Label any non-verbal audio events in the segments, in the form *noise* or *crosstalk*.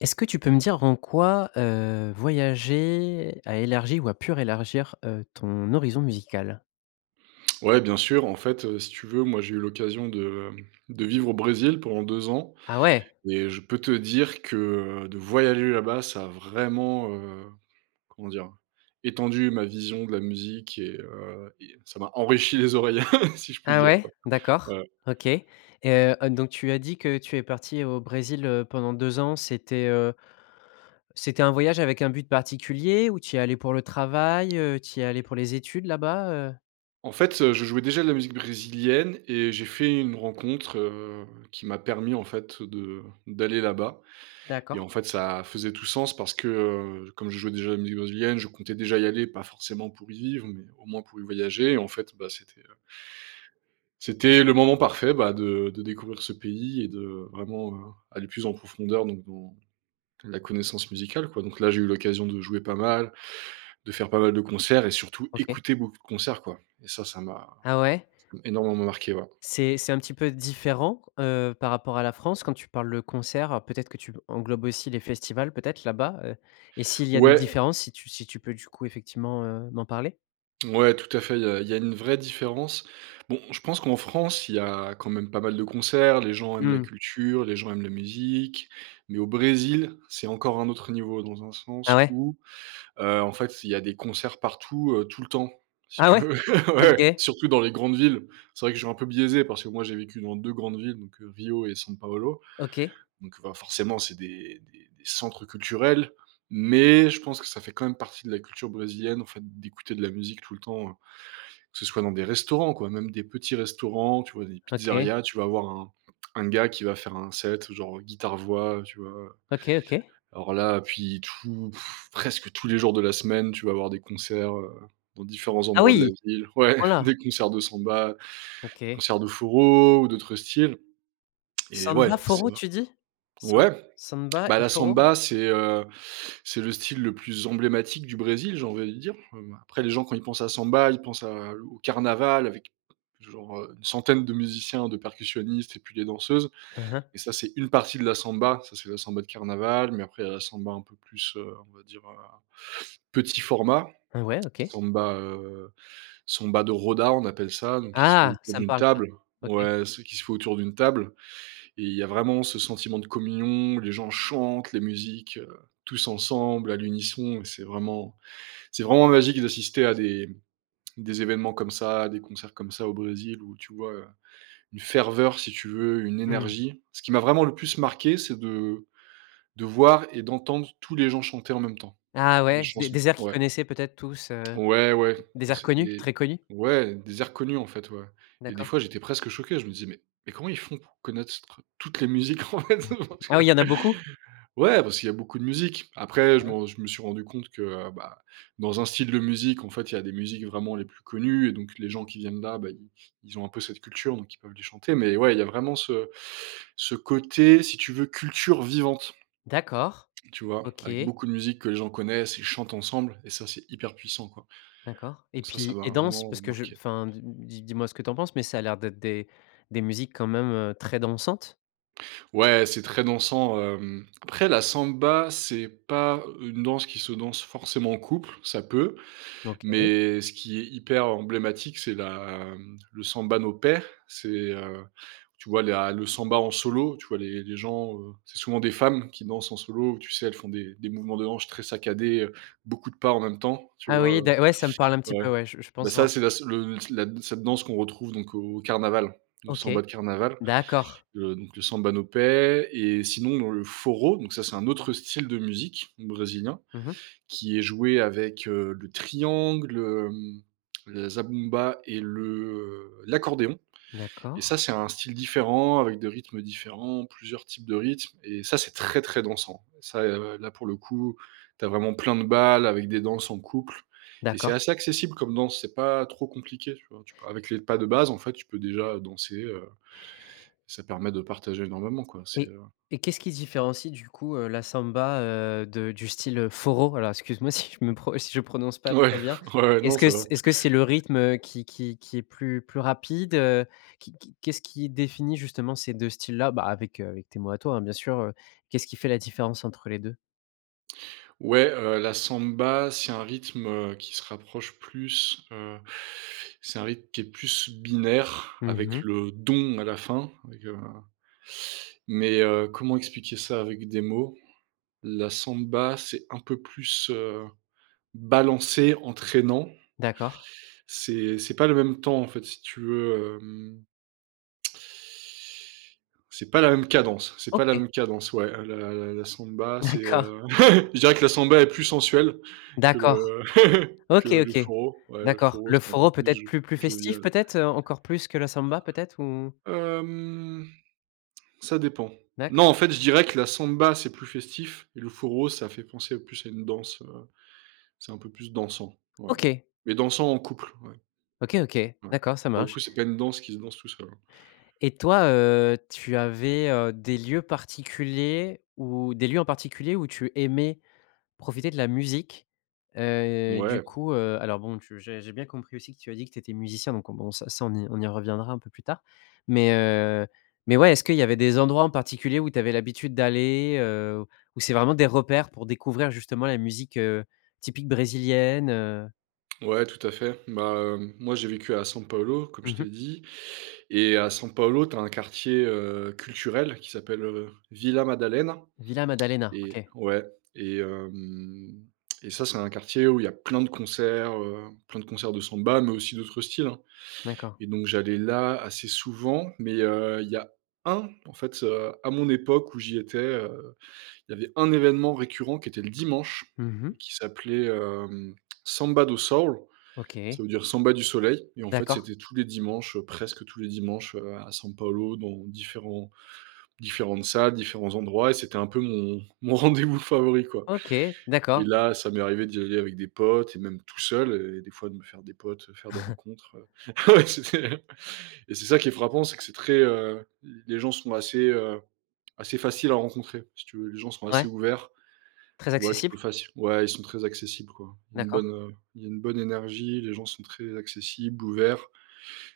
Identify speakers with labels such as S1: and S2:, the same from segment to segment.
S1: Est-ce que tu peux me dire en quoi, heu, voyager a élargi ou a pu rélargir, heu, ton horizon musical?
S2: Ouais bien sûr, en fait, heu, si tu veux, moi j'ai eu l'occasion de hem de vivre au Brésil pendant 2 ans
S1: Ah ouais!
S2: et je peux te dire que, heu, de voyager là-bas ça a vraiment, heu, comment dire? Étendu ma vision de la musique et heu et ça m'a enrichi les oreilles *chuckles* si je puis
S1: Ah
S2: dire
S1: ouais?
S2: quoi.
S1: D'accord,
S2: Ouais.
S1: OK et heu heu, donc tu as dit que tu es parti au Brésil, heu, pendant 2 ans, c'était heu c'était un voyage avec un but particulier, ou tu y es allé pour le travail? Heu, tu y es allé pour les études là-bas, heu?
S2: En fait, heu, je jouais déjà de la musique brésilienne et j'ai fait une rencontre, heu, qui m'a permis, en fait, de d'aller là-bas et
S1: D'accord.
S2: en fait, ça faisait tout sens, parce que, heu, comme je jouais déjà de la musique brésilienne, je comptais déjà y aller. Pas forcément pour y vivre, mais au moins pour y voyager et en fait, bah, c'était heu c'était le moment parfait, bah, de de découvrir ce pays et de vraiment, heu, aller plus en profondeur, donc dans la connaissance musicale quoi. Donc là, j'ai eu l'occasion de jouer pas mal, de faire pas mal de concerts et surtout
S1: OK.
S2: écouter beaucoup de concerts quoi. Et ça, ça m'a
S1: Ah ouais?
S2: ça m'a énormément marqué ouais.
S1: C'est c'est un petit peu différent, heu, par rapport à la France quand tu parles de concerts? Peut-être que tu englobes aussi les festivals, peut-être, là-bas, heu? Et s'il y a des
S2: Ouais.
S1: différences si tu si tu peux, du coup, effectivement, heu, m'en parler?
S2: Ouais, tout à fait, il y a il y a une vraie différence. Bon, je pense qu'en France, il y a quand même pas mal de concerts, les gens aiment la
S1: Mmh.
S2: culture, les gens aiment la musique, mais au Brésil, c'est encore un autre niveau. Dans un
S1: Ah
S2: sens
S1: ouais?
S2: où, heu, en fait, il y a des concerts partout, heu, tout le temps, si
S1: Ah
S2: tu
S1: ouais?
S2: veux, *chuckles* ouais,
S1: OK.
S2: surtout dans les grandes villes. C'est vrai que je suis un peu biaisé, parce que moi j'ai vécu dans 2 grandes villes, donc, heu, Rio et San Paolo.
S1: OK.
S2: Donc, bah, forcément, c'est des des des centres culturels. Mais je pense que ça fait quand même partie de la culture brésilienne, en fait, d'écouter de la musique tout le temps, heu. Que ce soit dans des restaurants quoi, même des petits restaurants, tu vois? Des
S1: OK.
S2: pizzerias, tu vas avoir un un gars qui va faire un set, genre, heu, guitare voix, heu, tu vois, heu?
S1: OK, OK.
S2: Alors là, puis tout pff presque tous les jours de la semaine, tu vas avoir des concerts, heu, dans différents
S1: Ah
S2: endroits de la
S1: oui!
S2: ville.
S1: À ce
S2: Ouais,
S1: point là!
S2: des concerts de samba,
S1: OK.
S2: concerts de forró ou d'autres styles. *clicks tongue* Et
S1: Samba
S2: ouais, c'est
S1: forró
S2: vr
S1: tu dis? Sam
S2: Ouais. *clicks tongue*
S1: samba
S2: Bah
S1: et
S2: la
S1: forró?
S2: samba, c'est, heu c'est le style le plus emblématique du Brésil, j'ai envie de dire, heu, bah. Après les gens quand ils pensent à samba, ils pensent à au carnaval avec genre, heu, une centaine de musiciens, de percussionnistes et puis des danseuses.
S1: Mmh mh.
S2: Et ça, c'est une partie de la samba, ça c'est la samba de carnaval. Mais après il y a la samba un peu plus, heu, on va dire, heu, petit format.
S1: Heu, ouais OK.
S2: Samba, heu samba de roda, on appelle ça, donc qui se fait
S1: Ah,
S2: autour
S1: ça me
S2: d'une
S1: parle ça!
S2: table.
S1: OK.
S2: Ouais, celle qui se fait autour d'une table et il y a vraiment ce sentiment de communion, les gens chantent, les musiques, heu tous ensemble à l'unisson et c'est vraiment c'est vraiment magique d'assister à des des événements comme ça, à des concerts comme ça au Brésil, où tu vois heu, une ferveur, si tu veux, une
S1: Mmh.
S2: énergie. Ce qui m'a vraiment le plus marqué, c'est de de voir et d'entendre tous les gens chanter en même temps,
S1: Ah
S2: les
S1: ouais, s des
S2: chansons.
S1: des airs qu'ils
S2: Ouais.
S1: connaissaient peut-être tous, heu.
S2: Ouais, ouais,
S1: Des
S2: Enfin
S1: airs connus,
S2: c'était
S1: très connus?
S2: ouais, des airs connus en fait, ouais. Et des
S1: D'accord.
S2: fois, j'étais presque choqué. Je me disais: «Mais mais comment ils font pour connaître ce tr toutes les musiques, en fait.
S1: *chuckles*
S2: Parce que?».
S1: Ah, il y en a beaucoup?
S2: Ouais, parce qu'il y a beaucoup de musique. Après, je me
S1: Ah.
S2: r je me suis rendu compte que, heu, bah, dans un style de musique, en fait, il y a des musiques vraiment les plus connues. Et donc, les gens qui viennent là, bah, ils ils ont un peu cette culture, donc ils peuvent les chanter. Mais ouais, il y a vraiment ce ce côté, si tu veux culture vivante,
S1: D'accord,
S2: tu vois? Avec
S1: OK.
S2: beaucoup de musiques que les gens connaissent et chantent ensemble et ça, c'est hyper puissant quoi.
S1: D'accord et
S2: Donc ça ça
S1: puis
S2: m'a
S1: et danse?
S2: vraiment
S1: Parce que je
S2: marqué.
S1: enfin, dis dis dis-moi ce que tu en penses, mais ça a l'air d'être des des musiques quand même, heu, très dansantes?
S2: Ouais, c'est très dansant, hem. Après la samba, c'est pas une danse qui se danse forcément en co uple. Ça peut.
S1: OK.
S2: Mais, ce qui est hyper emblématique, c'est la, mmh, le samba no pé, c'est, heu, tu vois, la le samba en solo, tu vois? Les les gens, heu, c'est souvent des femmes qui dansent en solo, où, tu sais, elles font des des mouvements de hanches très saccadés, heu, beaucoup de pas, en même temps, tu
S1: Ah
S2: vois,
S1: oui,
S2: heu?
S1: d'a ouais. Ça me parle un petit
S2: Ouais,
S1: peu. Ouais, je je
S2: bah,
S1: pense
S2: ça
S1: voir.
S2: c'est la s le la d cette danse qu'on retrouve donc au carnaval, au
S1: OK.
S2: samba de carnaval,
S1: D'accord.
S2: heu, donc le samba no pé et sinon dans le forró, donc, ça, c'est un autre style de musique brésilien
S1: Mmh mh.
S2: qui est joué avec, heu, le triangle, hem, le zabumba et le, heu, l'accordéon et
S1: D'accord.
S2: ça, c'est un style différent avec des rythmes différents, plusieurs types de rythmes et ça, c'est très, très dansant, ça, heu, là pour le coup. Tu as vraiment plein de bals avec des danses en couple et c'est
S1: D'accord.
S2: assez accessible comme danse. C'est pas trop compliqué, tu vois? Avec les pas de base, en fait, tu peux, déjà, heu, danser, heu, ça permet de partager énormément, quoi. C'est,
S1: Et
S2: heu
S1: et qu'est-ce qui se différencie, du coup, heu, la samba, heu, de du style, heu, forró? Voilà, excuse-moi si je me pro si je prononce pas
S2: Ouais,
S1: très bien.
S2: ouais.
S1: Est-ce
S2: Non,
S1: que
S2: ça va.
S1: ce est-ce que c'est le rythme, heu, qui qui qui est plus plus rapide, heu, qui qui qu'est-ce qui ait défini justement ces 2 styles-là, bah, avec, heu, avec tes mots à toi, hein, bien sûr, heu. Qu'est-ce qui fait la différence entre les 2?
S2: Ouais, heu, la samba, c'est un rythme, heu, qui se rapproche plus, heu, c'est un rythme qui est plus binaire
S1: Mmh
S2: avec
S1: mh.
S2: le dong à la fin, avec, heu, mais, heu, comment expliquer ça avec des mots? La samba, c'est un peu plus, heu, balancé, entraînant
S1: D'accord.
S2: c'est c'est pas le même temps, en fait, si tu veux, hem c'est pas la même cadence, c'est pas la
S1: OK.
S2: même cadence. Ouais, heu, la la samba, c'est,
S1: D'accord.
S2: heu, *laughs* je dirais que la samba est plus sensuelle que
S1: D'accord!
S2: le *laughs* que
S1: OK.
S2: le
S1: OK.
S2: forró. Ouais, le
S1: D'accord,
S2: forró
S1: le
S2: c'est un peu
S1: forró
S2: plus jo
S1: peut-être plus plus festif
S2: jovial. Ouais.
S1: peut-être, heu, encore plus que la samba peut-être ou?
S2: Hem. Ça dépend.
S1: D'accord.
S2: Non, en fait, je dirais que la samba, c'est plus festif et le forró, ça fait penser plus à une danse, heu, c'est un peu plus dansant. Ouais,
S1: OK.
S2: mais dansant en couple. Ouais
S1: OK. OK.
S2: ouais.
S1: D'accord. Ça
S2: Pour le
S1: marche.
S2: coup, c'est pas une danse qui se danse tout seul.
S1: Et toi, heu, tu avais, heu, des lieux particuliers où des lieux en particulier où tu aimais profiter de la musique? Heu, du
S2: Mouais.
S1: coup, heu, alors, bon, tu j'ai j'ai bien compris aussi que tu as dit que tu étais musicien. Donc, bon, ça, ça on y on y reviendra un peu plus tard. Mais, heu, mais, ouais, est-ce qu'il y avait des endroits en particulier où tu avais l'habitude d'aller? Heu, où c'est vraiment des repères pour découvrir justement la musique, heu, typique brésilienne, heu?
S2: Ouais, tout à fait. Bah, hem, moi, j'ai vécu à San Paolo, comme je
S1: Mmh mh.
S2: t'ai dit et à San Paolo, tu as un quartier, heu, culturel qui s'appelle Vila Madalena,
S1: Vila Madalena,
S2: et
S1: OK.
S2: ouais et hem et ça, c'est un quartier où il y a plein de concerts, heu, plein de concerts de samba mais aussi d'autres styles, hein.
S1: D'accord.
S2: Et donc j'allais là assez souvent, mais heu, il y a 1, en fait, heu, à mon époque, où j'y étais, heu, il y avait 1 événement récurrent qui était le dimanche,
S1: Mmh
S2: et
S1: mh.
S2: qui s'appelait, hem, Samba do Sol,
S1: OK.
S2: ça veut dire samba du soleil et en fait,
S1: D'accord.
S2: c'était tous les dimanches, heu, presque tous les dimanches, heu, à San Paolo dans différents différentes salles, différents endroits et c'était un peu mon mon rendez-vous favori, quoi
S1: OK,
S2: et
S1: d'accord.
S2: là, ça m'est arrivé d'y aller avec des potes et même tout seul et des fois de me faire des potes, faire des
S1: *chuckles*
S2: rencontres heu ouais, c'est et c'est ça qui est frappant, c'est que c'est très, heu, les gens sont assez, heu, assez faciles à rencontrer, si tu veux. Les gens sont assez
S1: Ouais.
S2: ouverts,
S1: Très
S2: tu vois? Tu
S1: accessible?
S2: peux facile ouais ils sont très accessibles, quoi, une
S1: D'accord.
S2: bonne, heu, une bonne énergie. Les gens sont très accessibles, ouverts.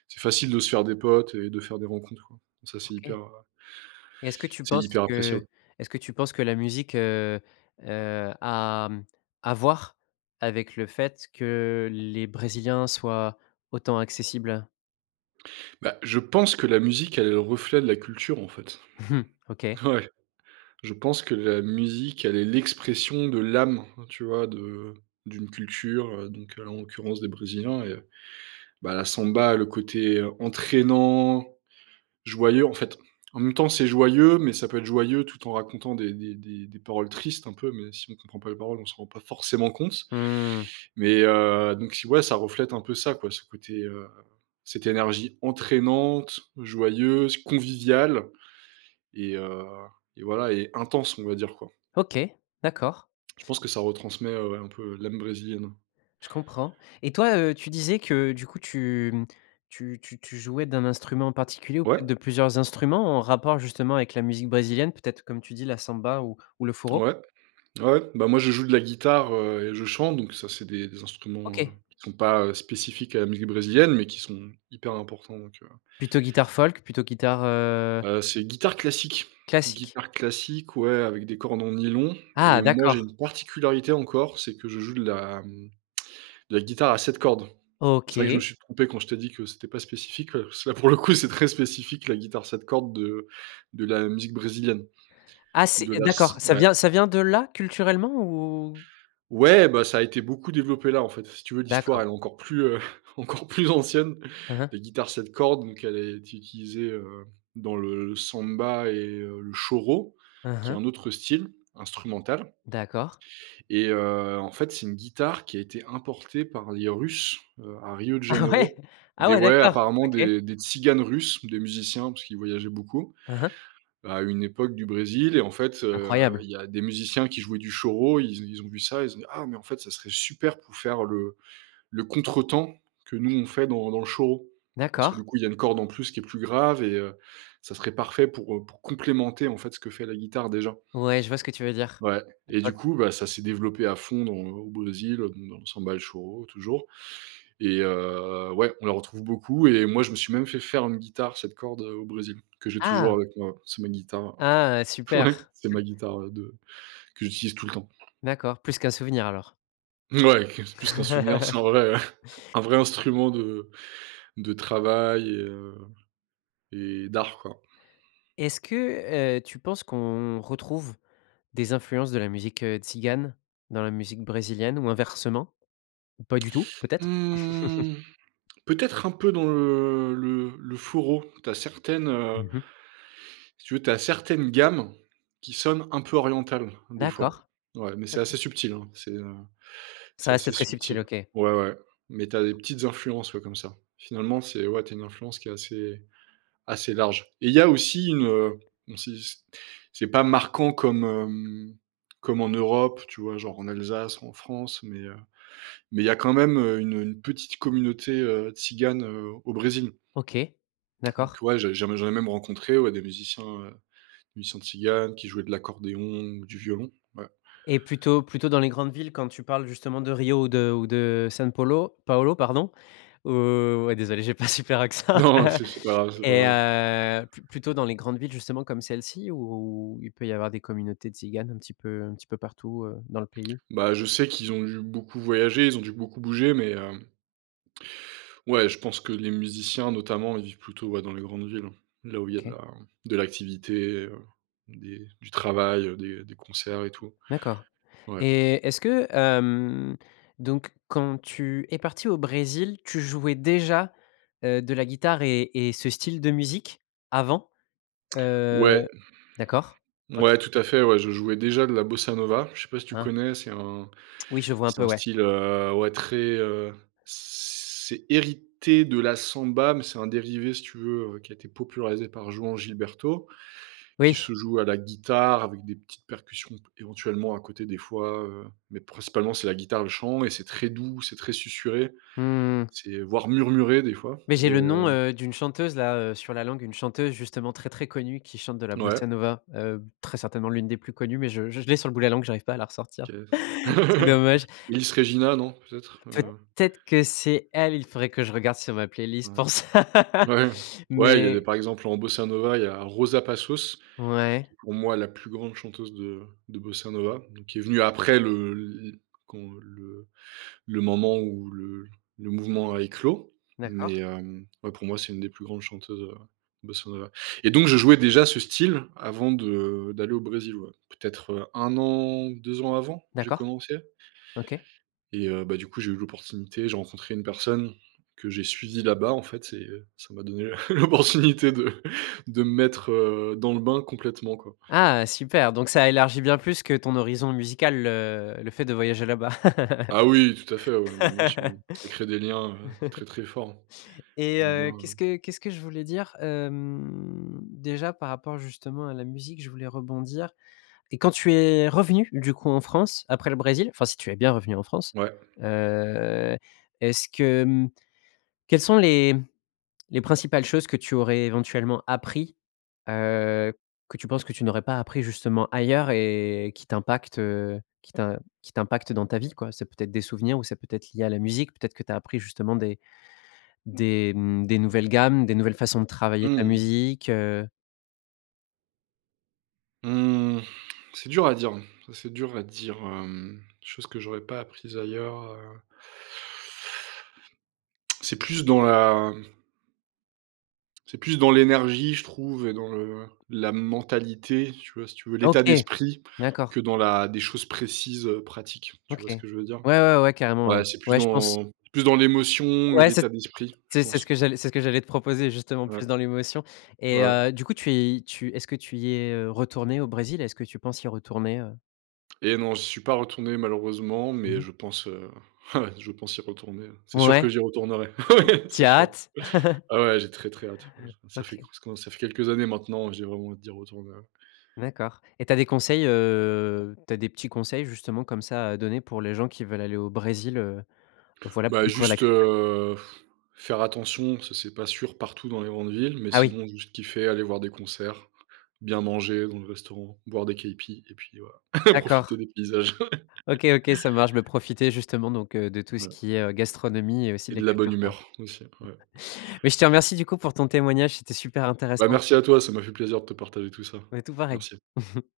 S2: C'est facile de se faire des potes et de faire des rencontres, quoi. Ça c'est
S1: OK.
S2: hyper, heu,
S1: Et est-ce que tu
S2: c'est
S1: penses
S2: hyper
S1: que
S2: appréciable.
S1: est-ce que tu penses que la musique, heu, heu, a, mmh, à voir avec le fait que les Brésiliens soient, autant accessibles?
S2: Bah, je pense que la musique, elle est le reflet de la culture, en fait.
S1: *chuckles* OK.
S2: Ouais. Je pense que la musique, elle est l'expression de l'âme, tu vois, de d'une culture, heu, donc, heu, là, en l'occurrence, des brésiliens et bah, la samba, le côté entraînant, joyeux, en fait. En même temps, c'est joyeux, mais ça peut être joyeux, tout en racontant des des des des paroles tristes un peu, mais si on comprend pas les paroles, on se rend pas forcément compte.
S1: Mmh.
S2: Mais, heu, donc, si, ouais, ça reflète un peu ça, quoi, ce côté, heu, cette énergie entraînante, joyeuse, conviviale et heu et voilà et intense, on va dire, quoi.
S1: OK, d'accord.
S2: Je pense que ça retransmet, heu, ouais un peu l'âme brésilienne.
S1: Je comprends et toi, heu, tu disais que, du coup, tu, mmh, tu tu tu jouais d'un instrument particulier ou
S2: Ouais.
S1: peut-être de plusieurs instruments, en rapport, justement, avec la musique brésilienne, peut-être, comme tu dis la samba ou ou le choro?
S2: Ouais, ouais. Bah, moi, je joue de la guitare, heu et je chante, donc, ça, c'est des des instruments, heu,
S1: OK.
S2: qui sont pas, heu, spécifiques à la musique brésilienne, mais qui sont hyper importants, donc, heu
S1: Plutôt guitare folk, plutôt guitare heu
S2: heu, c'est guitare classique,
S1: classique?
S2: guitare classique, ouais, avec des cordes en nylon
S1: Ah
S2: et moi, j'ai
S1: d'accord.
S2: une particularité encore, c'est que je joue de la, mmh, de la guitare à 7 cordes. C'est vrai que je me
S1: OK.
S2: suis trompé quand je t'ai dit que c'était pas spécifique, parce que, là, pour le coup, c'est très spécifique, la guitare 7 cordes de de la musique brésilienne,
S1: Ah, c'est,
S2: de
S1: heu,
S2: la
S1: d'accord,
S2: s
S1: ça
S2: ouais.
S1: vient ça vient de là culturellement ou?
S2: Ouais, bah ça a été beaucoup développé là, en fait, si tu veux, l'histoire,
S1: D'accord.
S2: elle est encore plus, heu, encore plus ancienne.
S1: Hein hein.
S2: Les guitares 7 cordes, donc elle a été utilisée, heu, dans le le samba et heu, le choro,
S1: Hein
S2: qui est
S1: hein.
S2: un autre style instrumental.
S1: D'accord.
S2: Et heu, en fait, c'est une guitare qui a été importée par les Russes, heu, à Rio de
S1: Ah ouais?
S2: Janeiro,
S1: Ah
S2: des
S1: ouais,
S2: ouais
S1: d'accord,
S2: apparemment
S1: OK.
S2: des des tziganes russes, des musiciens, parce qu'ils voyageaient beaucoup
S1: Hein hein.
S2: à une époque du Brésil et en fait, heu,
S1: Incroyable.
S2: il y a des musiciens qui jouaient du choro. Ils ont ils ont vu ça, ils ont dit: «Ah, mais, en fait, ça serait super pour faire le le contretemps que nous, on fait dans dans le choro. Parce
S1: D'accord.
S2: que, du coup, il y a une corde en plus, qui est plus grave et heu, ça serait parfait pour, heu, pour complémenter, en fait, ce que fait la guitare déjà».
S1: Ouais, je vois ce que tu veux dire.
S2: Ouais
S1: Je
S2: et du
S1: vois
S2: coup, bah, ça s'est développé à fond dans au Brésil, donc dans la samba et le choro, toujours et heu, ouais, on la retrouve beaucoup et moi, je me suis même fait faire une guitare 7 cordes, heu, au Brésil que j'ai toujours
S1: Ah!
S2: avec moi, c'est ma guitare,
S1: Ah, super.
S2: ouais c'est ma guitare, ouais, de que j'utilise tout le temps.
S1: D'accord, plus qu'un souvenir, alors.
S2: Ouais, qu c'est plus qu'un souvenir,
S1: *chuckles*
S2: c'est un vrai *chuckles* un vrai instrument de de travail et heu et d'art, quoi.
S1: Est-ce que, heu, tu penses qu'on retrouve des influences de la musique, heu, tzigane dans la musique brésilienne ou inversement? Ou pas du tout, peut-être? *chuckles*
S2: Mmh, peut-être un peu dans le le le choro. Tu as certaines, heu
S1: Mmh mh.
S2: si tu veux, tu as certaines gammes qui sonnent un peu orientales, des fois,
S1: D'accord.
S2: ouais. Mais, c'est assez
S1: OK.
S2: subtil, hein, c'est, heu,
S1: Ça
S2: c'est
S1: reste
S2: assez
S1: très subtil,
S2: subtil.
S1: OK.
S2: Ouais, ouais, mais, tu as des petites influences, ouais, comme ça. Finalement, c'est ouais, tu as une influence qui est assez assez large et il y a aussi une, heu, mmh, si c c'est pas marquant comme, hem, comme en Europe, tu vois, genre, en Alsace ou en France, mais, heu, mais il y a quand même, heu, une, heu, une petite communauté, heu, Tzigane, heu, au Brésil.
S1: OK,
S2: Donc,
S1: d'accord.
S2: ouais, j'ai j'ai m j'en ai même rencontré, ouais, des musiciens, heu, des musiciens tziganes qui jouaient de l'accordéon ou du violon. Ouais.
S1: Et plutôt plutôt dans les grandes villes, quand tu parles, justement, de Rio ou de ou de São Paulo, Paulo, pardon, ou ouais, désolé, j'ai pas un super accent
S2: Non c'est
S1: *chuckles*
S2: c'est pas c'est
S1: et
S2: pas
S1: heu, plu plutôt dans les grandes villes, justement, comme celle-ci ou il peut y avoir des communautés Tziganes un petit peu un petit peu partout, heu, dans le pays?
S2: Bah, je sais qu'ils ont dû beaucoup voyager, ils ont dû beaucoup bouger, mais hem ouais, je pense que les musiciens notamment, ils vivent plutôt, ouais, dans les grandes villes, là où il y a de
S1: OK.
S2: la de l'activité, heu, des du travail, heu, des des concerts et tout.
S1: D'accord
S2: Ouais.
S1: et est-ce que, hem, donc, quand tu es parti au Brésil, tu jouais déjà, heu, de la guitare et et ce style de musique, avant? Heu,
S2: Ouais.
S1: d'accord, OK.
S2: Ouais, tout à fait, ouais, je jouais déjà de la bossa nova. Je sais pas si tu
S1: Ah.
S2: connais, c'est un
S1: Oui, je vois un
S2: c'est
S1: peu,
S2: un
S1: ouais.
S2: style, heu, ouais très, heu, c'est hérité de la samba, mais c'est un dérivé, si tu veux, heu, qui a été popularisé par Joao Gilberto,
S1: Oui.
S2: qui se joue à la guitare avec des petites percussions p éventuellement à côté, des fois, heu, mais, principalement, c'est la guitare, le chant et c'est très doux, c'est très susurré,
S1: Mmh mh.
S2: c'est voire murmuré des fois
S1: Mais, j'ai
S2: et
S1: le nom,
S2: heu
S1: heu, d'une chanteuse, là, heu, sur la langue, une chanteuse, justement, très, très connue, qui chante de la
S2: N
S1: bossa
S2: ouais.
S1: nova, heu, très certainement l'une des plus connues mais je je je l'ai sur le bout de la langue, j'arrive pas à la
S2: Qui
S1: ressortir,
S2: est-ce?
S1: *inhales* c'est
S2: *laughs*
S1: dommage.
S2: Ellis Regina, non, peut-être, heu?
S1: Peut-être que c'est elle, il faudrait que je regarde sur ma
S2: Ouais.
S1: playlist pour ça.
S2: Ouais, ouais, il y avait,
S1: Mais
S2: par exemple, en bossa nova, il y a Rosa Passos, qui
S1: Ouais.
S2: est pour moi la plus grande chanteuse de de bossa nova, donc qui est venue après le l l quand le le moment où le le mouvement a éclos,
S1: D'accord.
S2: mais, hem, ouais, pour moi, c'est une des plus grandes chanteuses, heu, de bossa nova et donc, je jouais déjà ce style avant de d'aller au Brésil, ouais, peut-être, heu, 1 an, 2 ans avant, j'ai
S1: D'accord,
S2: commencé.
S1: OK.
S2: Et heu, bah, du coup, j'ai eu l'opportunité, j'ai rencontré une personne que j'ai suivie là-bas, en fait et heu, ça m'a donné l'opportunité de de me mettre, heu, dans le bain complètement, quoi.
S1: Ah, heu, super, donc, ça élargit bien plus que ton horizon musical le le fait de voyager là-bas.
S2: Ah oui, tout à fait, ouais, beh bien sûr, ça crée des liens, heu, très,
S1: *laughs*
S2: très forts.
S1: Et
S2: Des
S1: heu,
S2: liens
S1: qu'est-ce
S2: heu
S1: que qu'est-ce que je voulais dire? Hem, déjà par rapport, justement, à la musique, je voulais rebondir et quand tu es revenu, du coup, en France, après le Brésil, enfin, si tu es bien revenu en France,
S2: Ouais.
S1: heu, est-ce que, mmh, quelles sont les les principales choses que tu aurais éventuellement appris, heu, que tu penses que tu n'aurais pas appris, justement, ailleurs et qui t'impactent, heu, qui t'im qui t'impactent dans ta vie, quoi? C'est peut-être des souvenirs ou c'est peut-être lié à la musique, peut-être que tu as appris justement des des, mmh, des nouvelles gammes, des nouvelles façons de travailler ta
S2: Mmh.
S1: musique, heu?
S2: Mmh, c'est dur à dire, ça, c'est dur à dire, hem, des choses que j'aurais pas apprises ailleurs, heu c'est plus dans la c'est plus dans l'énergie, je trouve et dans le la mentalité, tu vois, si tu veux, l'état
S1: OK.
S2: d'esprit
S1: D'accord.
S2: que dans la des choses précises, heu, pratiques, tu
S1: OK.
S2: vois ce
S1: Ouais,
S2: que je veux dire?
S1: ouais, ouais, carrément, ouais.
S2: Ouais, c'est plus
S1: Ouais, je pense.
S2: dans plus dans l'émotion et
S1: Ouais, c'est
S2: l'état d'esprit, je
S1: c'est c'est ce
S2: pense.
S1: que j'allais c'est ce que j'allais te proposer, justement,
S2: Ouais,
S1: plus dans l'émotion et
S2: ouais.
S1: heu, du coup, tu y tu est-ce que tu y es, heu, retourné au Brésil? Est-ce que tu penses y retourner, heu?
S2: Eh non, j'y suis pas retourné, malheureusement,
S1: Mmh
S2: mais,
S1: mh.
S2: je pense, heu, ouais, je pense y retourner. C'est sûr
S1: Ouais.
S2: que j'y retournerai. Ouais!
S1: Tu tu y
S2: C'est
S1: as
S2: sûr!
S1: hâte. *chuckles*
S2: Ah ouais, j'ai très, très hâte. Ouais, je ça fait que
S1: OK.
S2: c quand ça fait quelques années, maintenant, j'ai vraiment hâte d'y retourner, ouais.
S1: D'accord, et tu as des conseils, heu, tu as des petits conseils, justement, comme ça, à donner pour les gens qui veulent aller au Brésil, heu, voilà, pour
S2: Bah
S1: découvrir la
S2: juste,
S1: culture?
S2: heu, *blows air* faire attention, ça, c'est pas sûr partout dans les grandes villes, mais,
S1: Ah oui.
S2: sinon, juste kiffer, aller voir des concerts, bien manger dans les restaurants, boire des caïpis et puis voilà *chuckles*
S1: D'accord.
S2: profiter des paysages.
S1: OK, OK, ça marche, beh,
S2: *chuckles*
S1: profiter, justement, donc, heu, de tout ce
S2: Voilà.
S1: qui est, heu, gastronomie et aussi
S2: Et
S1: de la
S2: de la bonne
S1: culture, quoi.
S2: humeur, aussi. Ouais.
S1: *chuckles* Mais, je te remercie, du coup, pour ton témoignage, c'était super
S2: Bah
S1: intéressant.
S2: merci à toi, ça m'a fait plaisir de te partager tout ça.
S1: Ouais, tout pareil.
S2: Merci.
S1: *chuckles*